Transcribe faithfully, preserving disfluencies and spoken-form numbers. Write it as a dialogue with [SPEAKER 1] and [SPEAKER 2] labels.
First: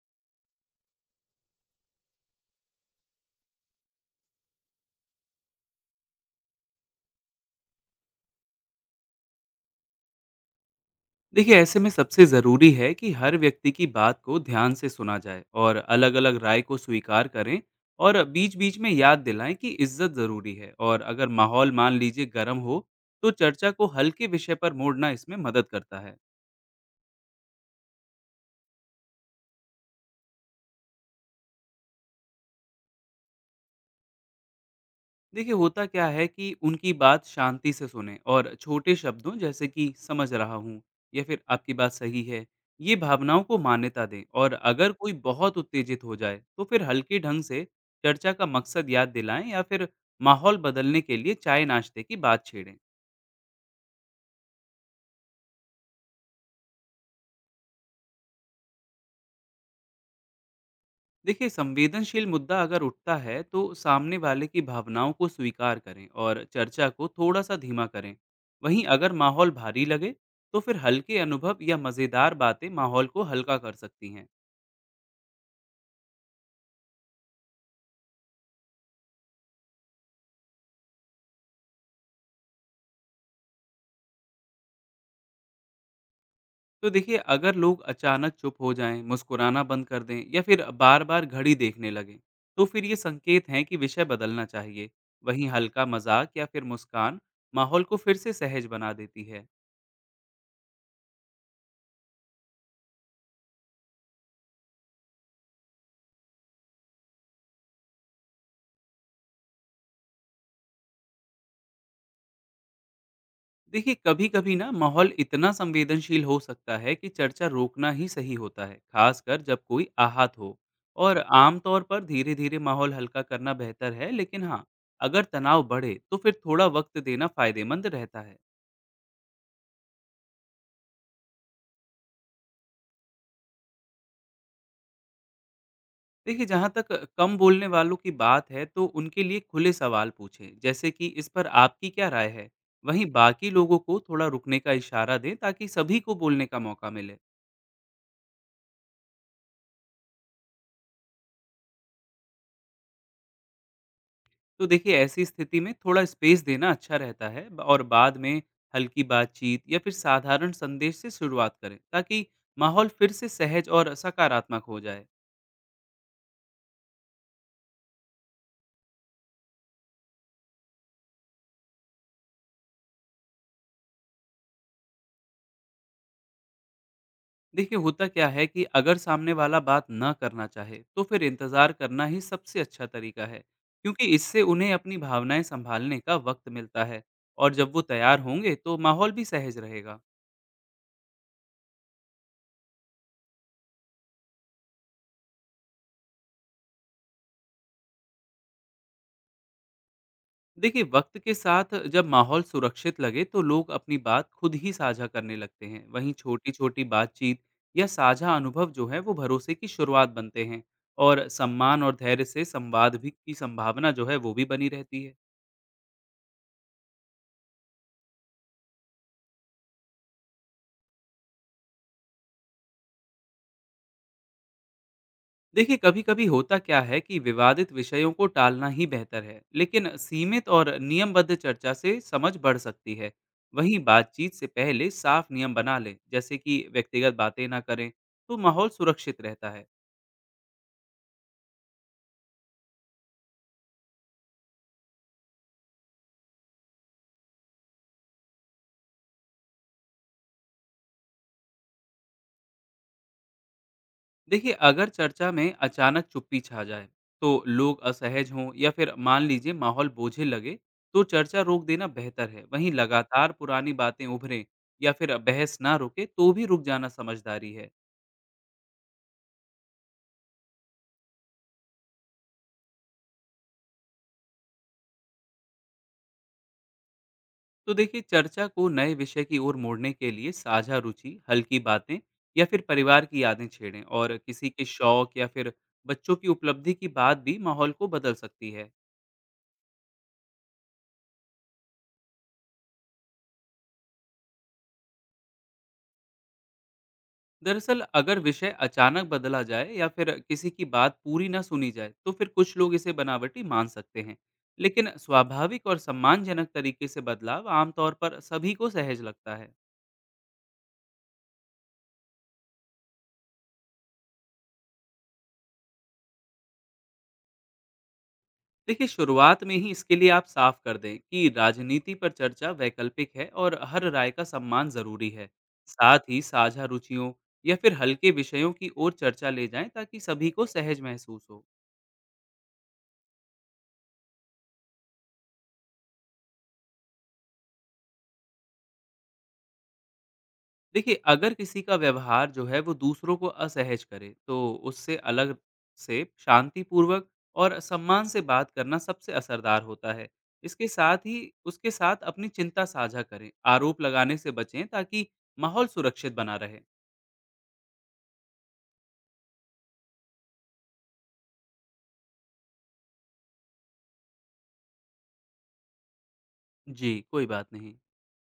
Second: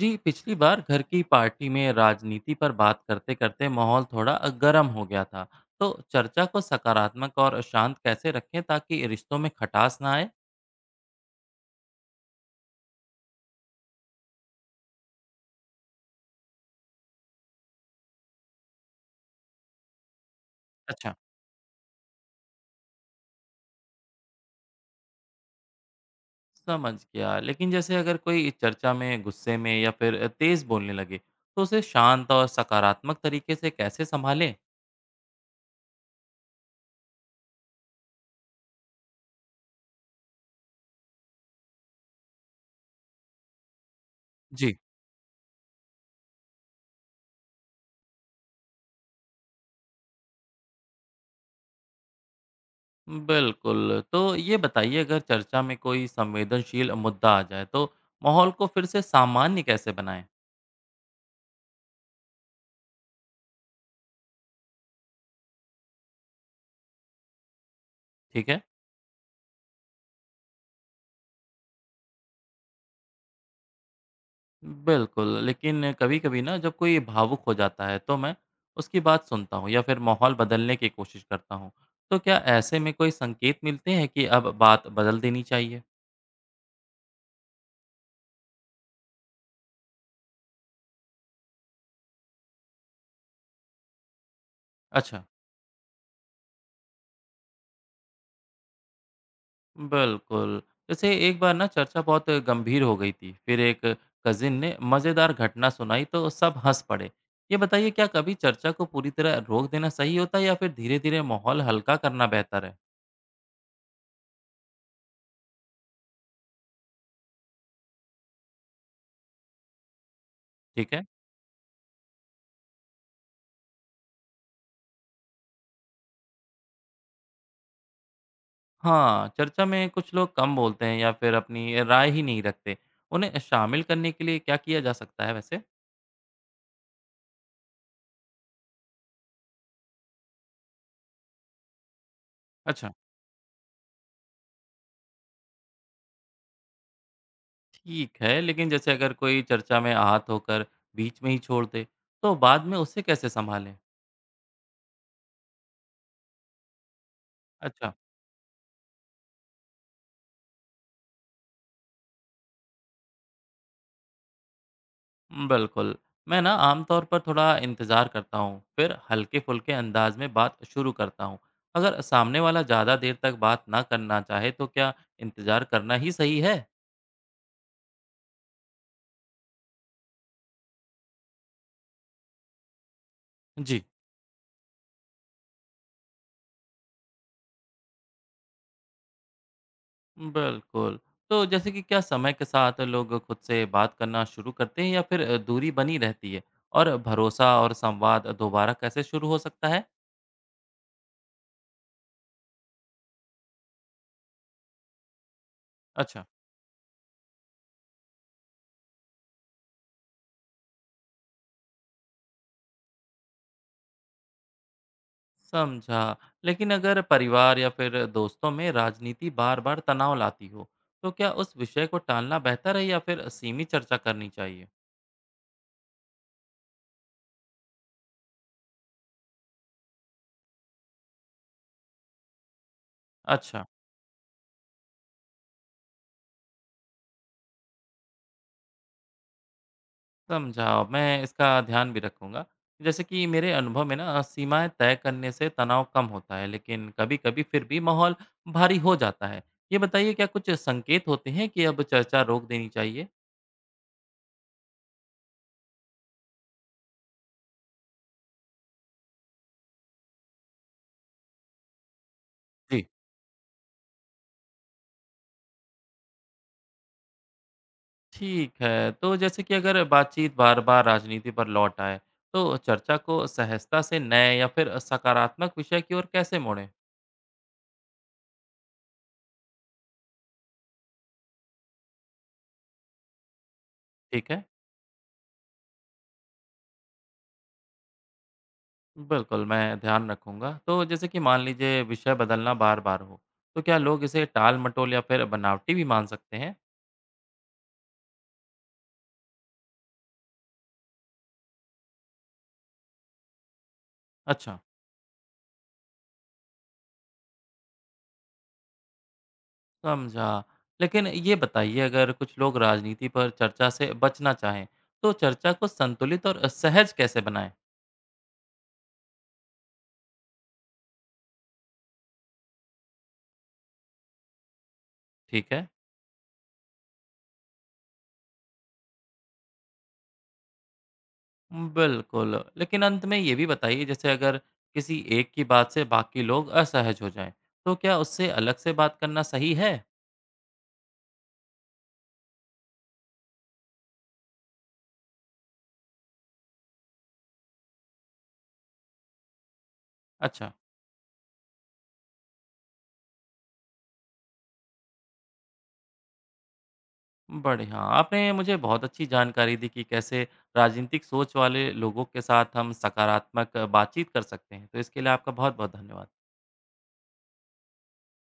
[SPEAKER 1] जी पिछली बार घर की पार्टी में राजनीति पर बात करते करते माहौल थोड़ा गर्म हो गया था। तो चर्चा को सकारात्मक और शांत कैसे रखें ताकि रिश्तों में खटास ना आए।
[SPEAKER 2] देखिए ऐसे में सबसे ज़रूरी है कि हर व्यक्ति की बात को ध्यान से सुना जाए और अलग अलग राय को स्वीकार करें। और बीच बीच में याद दिलाएं कि इज्जत ज़रूरी है और
[SPEAKER 1] अच्छा,
[SPEAKER 2] अगर माहौल मान लीजिए गर्म हो तो चर्चा को हल्के विषय पर मोड़ना इसमें मदद करता है।
[SPEAKER 1] समझ गया। लेकिन जैसे अगर कोई चर्चा में गुस्से में या फिर तेज बोलने लगे, तो उसे शांत और सकारात्मक तरीके से कैसे संभालें।
[SPEAKER 2] देखिए होता क्या है कि उनकी बात शांति से सुने और छोटे शब्दों जैसे कि समझ रहा हूँ या फिर आपकी बात सही है, ये भावनाओं को मान्यता दें। और
[SPEAKER 1] जी।
[SPEAKER 2] अगर कोई बहुत उत्तेजित हो जाए तो फिर हल्के ढंग से चर्चा का मकसद याद दिलाएं या फिर माहौल बदलने के लिए चाय नाश्ते की बात छेड़ें।
[SPEAKER 1] बिल्कुल, तो ये बताइए अगर चर्चा में कोई संवेदनशील मुद्दा आ जाए, तो माहौल को फिर से सामान्य कैसे बनाएं।
[SPEAKER 2] देखिए संवेदनशील मुद्दा अगर उठता है तो सामने वाले की भावनाओं को स्वीकार करें और चर्चा को थोड़ा सा धीमा करें।
[SPEAKER 1] ठीक है।
[SPEAKER 2] वहीं अगर माहौल भारी लगे तो फिर हल्के अनुभव या मज़ेदार बातें माहौल को हल्का कर सकती हैं।
[SPEAKER 1] बिल्कुल, लेकिन कभी-कभी ना जब कोई भावुक हो जाता है, तो मैं उसकी बात सुनता हूँ या फिर माहौल बदलने की कोशिश करता हूँ। तो क्या ऐसे में कोई संकेत मिलते हैं कि अब बात बदल देनी चाहिए?
[SPEAKER 2] तो देखिए अगर लोग अचानक चुप हो जाएं, मुस्कुराना बंद कर दें या फिर बार बार घड़ी देखने लगें तो फिर ये संकेत हैं कि विषय बदलना चाहिए।
[SPEAKER 1] अच्छा,
[SPEAKER 2] वहीं हल्का मजाक या फिर मुस्कान माहौल को फिर से सहज बना देती है।
[SPEAKER 1] बिल्कुल। जैसे एक बार ना चर्चा बहुत गंभीर हो गई थी, फिर एक कज़िन ने मज़ेदार घटना सुनाई तो सब हँस पड़े। ये बताइए क्या कभी चर्चा को पूरी तरह रोक देना सही होता है या फिर धीरे-धीरे माहौल हल्का करना बेहतर है?
[SPEAKER 2] देखिए कभी कभी ना माहौल इतना संवेदनशील हो सकता है कि चर्चा रोकना ही सही होता है, खासकर जब कोई आहत हो।
[SPEAKER 1] ठीक है।
[SPEAKER 2] और आमतौर पर धीरे धीरे माहौल हल्का करना बेहतर है, लेकिन हाँ, अगर तनाव बढ़े तो फिर थोड़ा वक्त देना फायदेमंद रहता है।
[SPEAKER 1] हाँ, चर्चा में कुछ लोग कम बोलते हैं या फिर अपनी राय ही नहीं रखते। उन्हें शामिल करने के लिए क्या किया जा सकता है वैसे?
[SPEAKER 2] देखिए जहाँ तक कम बोलने वालों की बात है तो उनके लिए खुले सवाल पूछें, जैसे कि इस पर आपकी क्या राय है।
[SPEAKER 1] अच्छा।
[SPEAKER 2] वहीं बाकी लोगों को थोड़ा रुकने का इशारा दें ताकि सभी को बोलने का मौका मिले।
[SPEAKER 1] ठीक है, लेकिन जैसे अगर कोई चर्चा में आहत होकर बीच में ही छोड़ दे, तो बाद में उसे कैसे संभालें?
[SPEAKER 2] तो देखिए ऐसी स्थिति में थोड़ा स्पेस देना अच्छा रहता है। ब- और
[SPEAKER 1] अच्छा।
[SPEAKER 2] बाद में हल्की बातचीत या फिर साधारण संदेश से शुरुआत करें ताकि माहौल फिर से सहज और सकारात्मक हो जाए।
[SPEAKER 1] हम्म, बिल्कुल। मैं ना आमतौर पर थोड़ा इंतज़ार करता हूँ, फिर हल्के-फुल्के अंदाज में बात शुरू करता हूँ। अगर सामने वाला ज़्यादा देर तक बात ना करना चाहे, तो क्या इंतज़ार करना ही सही है?
[SPEAKER 2] देखिए होता क्या है कि अगर सामने वाला बात न करना चाहे तो फिर इंतज़ार करना ही सबसे अच्छा तरीका है,
[SPEAKER 1] जी।
[SPEAKER 2] क्योंकि इससे उन्हें अपनी भावनाएं संभालने का वक्त मिलता है। और जब वो तैयार होंगे तो माहौल भी सहज रहेगा।
[SPEAKER 1] बिल्कुल। तो जैसे कि क्या समय के साथ लोग खुद से बात करना शुरू करते हैं या फिर अ, दूरी बनी रहती है? और भरोसा और संवाद दोबारा कैसे शुरू हो सकता है?
[SPEAKER 2] देखिए वक्त के साथ जब माहौल सुरक्षित लगे तो लोग अपनी बात खुद ही साझा करने लगते हैं। वहीं
[SPEAKER 1] अच्छा,
[SPEAKER 2] छोटी छोटी बातचीत या साझा अनुभव जो है वो भरोसे की शुरुआत बनते हैं। और सम्मान और धैर्य से संवाद भी की संभावना जो है वो भी बनी रहती है।
[SPEAKER 1] समझा। लेकिन अगर परिवार या फिर दोस्तों में राजनीति बार-बार तनाव लाती हो, तो क्या उस विषय को टालना बेहतर है या फिर सीमित चर्चा करनी चाहिए?
[SPEAKER 2] देखिए कभी कभी होता क्या है कि विवादित विषयों को टालना ही बेहतर है, लेकिन सीमित और नियमबद्ध चर्चा से समझ बढ़ सकती है।
[SPEAKER 1] अच्छा।
[SPEAKER 2] वहीं बातचीत से पहले साफ नियम बना लें, जैसे कि व्यक्तिगत बातें ना करें, तो माहौल सुरक्षित रहता है।
[SPEAKER 1] समझा। मैं इसका ध्यान भी रखूँगा। जैसे कि मेरे अनुभव में ना सीमाएँ तय करने से तनाव कम होता है, लेकिन कभी-कभी फिर भी माहौल भारी हो जाता है। ये बताइए क्या कुछ संकेत होते हैं कि अब चर्चा रोक देनी चाहिए?
[SPEAKER 2] देखिए अगर चर्चा में अचानक चुप्पी छा जाए, तो लोग असहज हों या फिर मान लीजिए माहौल बोझिल लगे, तो चर्चा रोक देना बेहतर है। वहीं
[SPEAKER 1] जी।
[SPEAKER 2] लगातार पुरानी बातें उभरें या फिर बहस ना रुके तो भी रुक जाना समझदारी है।
[SPEAKER 1] ठीक है, तो जैसे कि अगर बातचीत बार-बार राजनीति पर लौट आए, तो चर्चा को सहजता से नए या फिर सकारात्मक विषय की ओर कैसे मोड़ें?
[SPEAKER 2] तो देखिए चर्चा को नए विषय की ओर मोड़ने के लिए साझा रुचि, हल्की बातें या फिर परिवार की यादें छेड़ें। और
[SPEAKER 1] ठीक है।
[SPEAKER 2] किसी के शौक या फिर बच्चों की उपलब्धि की बात भी माहौल को बदल सकती है।
[SPEAKER 1] बिल्कुल, मैं ध्यान रखूँगा। तो जैसे कि मान लीजिए विषय बदलना बार-बार हो, तो क्या लोग इसे टाल-मटोल या फिर बनावटी भी मान सकते हैं?
[SPEAKER 2] दरअसल अगर विषय अचानक बदला जाए या फिर किसी की बात पूरी न सुनी जाए तो फिर कुछ लोग इसे बनावटी मान सकते हैं।
[SPEAKER 1] अच्छा,
[SPEAKER 2] लेकिन स्वाभाविक और सम्मानजनक तरीके से बदलाव आमतौर पर सभी को सहज लगता है।
[SPEAKER 1] समझा। लेकिन ये बताइए अगर कुछ लोग राजनीति पर चर्चा से बचना चाहें, तो चर्चा को संतुलित और सहज कैसे बनाएँ?
[SPEAKER 2] देखिए शुरुआत में ही इसके लिए आप साफ कर दें कि राजनीति पर चर्चा वैकल्पिक है और हर राय का सम्मान जरूरी है।
[SPEAKER 1] ठीक है।
[SPEAKER 2] साथ ही साझा रुचियों या फिर हल्के विषयों की ओर चर्चा ले जाएं ताकि सभी को सहज महसूस हो।
[SPEAKER 1] बिल्कुल, लेकिन अंत में ये भी बताइए जैसे अगर किसी एक की बात से बाकी लोग असहज हो जाएँ, तो क्या उससे अलग से बात करना सही है?
[SPEAKER 2] देखिए, अगर किसी का व्यवहार जो है वो दूसरों को असहज करे, तो उससे अलग से शांतिपूर्वक और सम्मान से बात करना सबसे असरदार होता है।
[SPEAKER 1] अच्छा।
[SPEAKER 2] इसके साथ ही उसके साथ अपनी चिंता साझा करें, आरोप लगाने से बचें ताकि माहौल सुरक्षित बना रहे।
[SPEAKER 1] बढ़िया। आपने मुझे बहुत अच्छी जानकारी दी कि कैसे राजनीतिक सोच वाले लोगों के साथ हम सकारात्मक बातचीत कर सकते हैं। तो इसके लिए आपका बहुत-बहुत धन्यवाद।
[SPEAKER 2] जी, कोई बात नहीं।